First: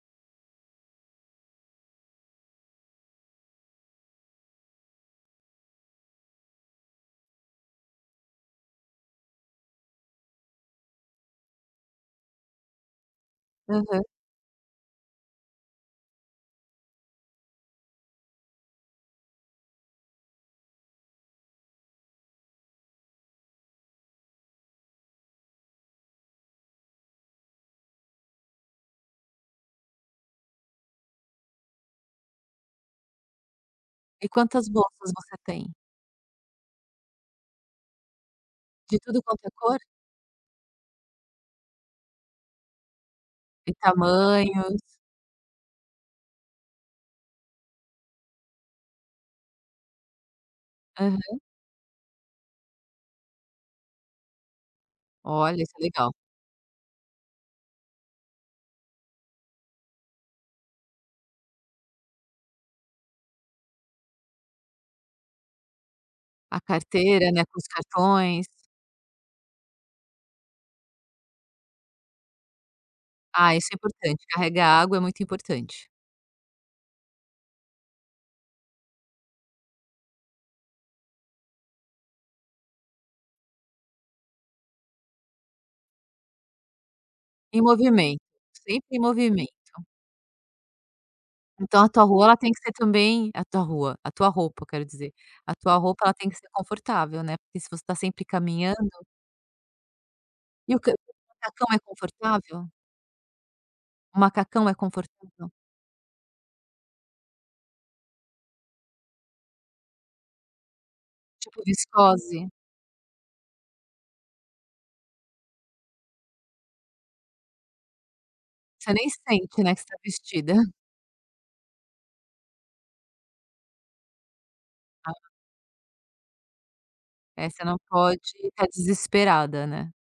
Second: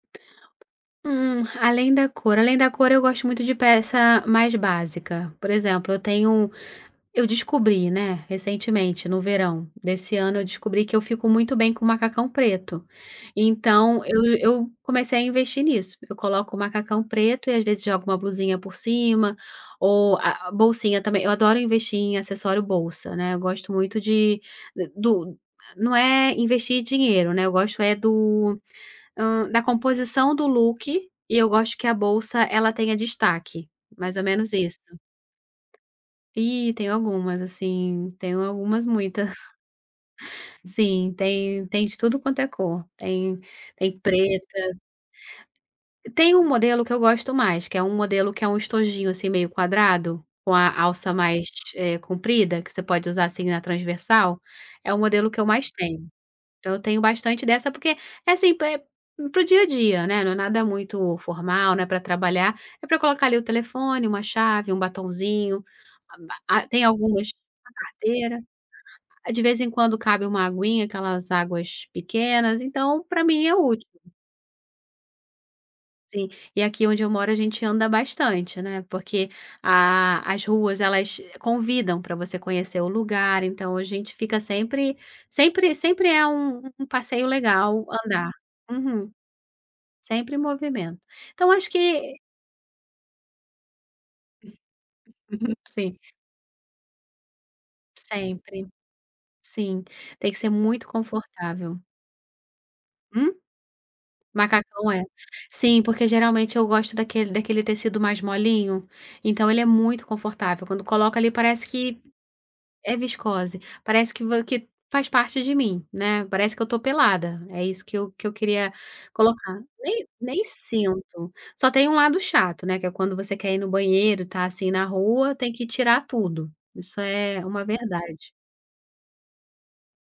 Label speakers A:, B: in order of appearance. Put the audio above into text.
A: Hum, além da cor, além da cor eu gosto muito de peça mais básica. Por exemplo, eu tenho um eu descobri, né, recentemente, no verão desse ano, eu descobri que eu fico muito bem com macacão preto.
B: Uhum.
A: Então eu eu comecei a investir nisso. Eu coloco o macacão preto e às vezes jogo uma blusinha por cima, ou a a bolsinha também eu adoro investir em acessório bolsa, né, eu gosto muito de do não é investir dinheiro, né, eu gosto é do hã, da composição do look, e eu gosto que a bolsa, ela tenha destaque, mais ou
B: E
A: menos
B: quantas
A: isso.
B: bolsas você tem?
A: Eh, tenho algumas assim, tenho algumas,
B: De tudo
A: muita.
B: quanto é cor?
A: Sim, tem tem de tudo quanto é cor, tem
B: E
A: tem preta
B: tamanhos.
A: Tem um modelo que eu gosto mais, que é um modelo que é um estojinho, assim, meio quadrado, com a alça
B: Aham.
A: mais, eh, comprida, que você pode usar assim na transversal. É o modelo que eu
B: Olha,
A: mais
B: isso é
A: tenho.
B: legal.
A: Então eu tenho bastante dessa, porque é assim pá é para o dia a dia, né, não é nada muito formal, né, pra trabalhar, é pra colocar ali o telefone, uma chave, um batonzinho. Ah, ma
B: A
A: ah tem algumas
B: carteira, né, com os
A: a carteira.
B: cartões.
A: De vez em quando cabe uma aguinha, aquelas águas pequenas, então, pra mim é
B: Ah, isso é
A: útil
B: importante, carregar água é muito importante.
A: Sim, e aqui onde eu moro, a gente anda bastante, né, porque a a as ruas elas convidam pra você conhecer o lugar, então a gente fica sempre sempre sempre é um um passeio
B: Em
A: legal,
B: movimento,
A: andar.
B: sempre em
A: Uhum.
B: movimento.
A: Sempre movimento. Então acho
B: Então a tua
A: que
B: rua, ela tem que ser também a tua rua, a tua roupa, quero dizer. A tua
A: Sim.
B: roupa, ela tem que ser confortável, né, porque se você está sempre
A: Sempre.
B: caminhando
A: Sim, tem que ser
B: E o
A: muito
B: co o macacão
A: confortável.
B: é confortável?
A: Hum?
B: O macacão é
A: Macacão, é.
B: confortável?
A: Sim, porque geralmente eu gosto daquele daquele tecido mais molinho, então ele é muito confortável, quando coloca ali,
B: Tipo,
A: parece que
B: viscose?
A: é viscose. Parece que vo que faz parte de mim, né. Parece que eu tô pelada, é isso que eu que eu queria
B: Você nem
A: colocar.
B: sente, né, que você está
A: Nem nem
B: vestida.
A: sinto. Só tem um lado chato, né. Que é quando você quer ir no banheiro, está assim na
B: Ah.
A: rua, tem que tirar tudo. Isso é
B: É,
A: uma
B: você não pode
A: verdade.
B: estar desesperada, né.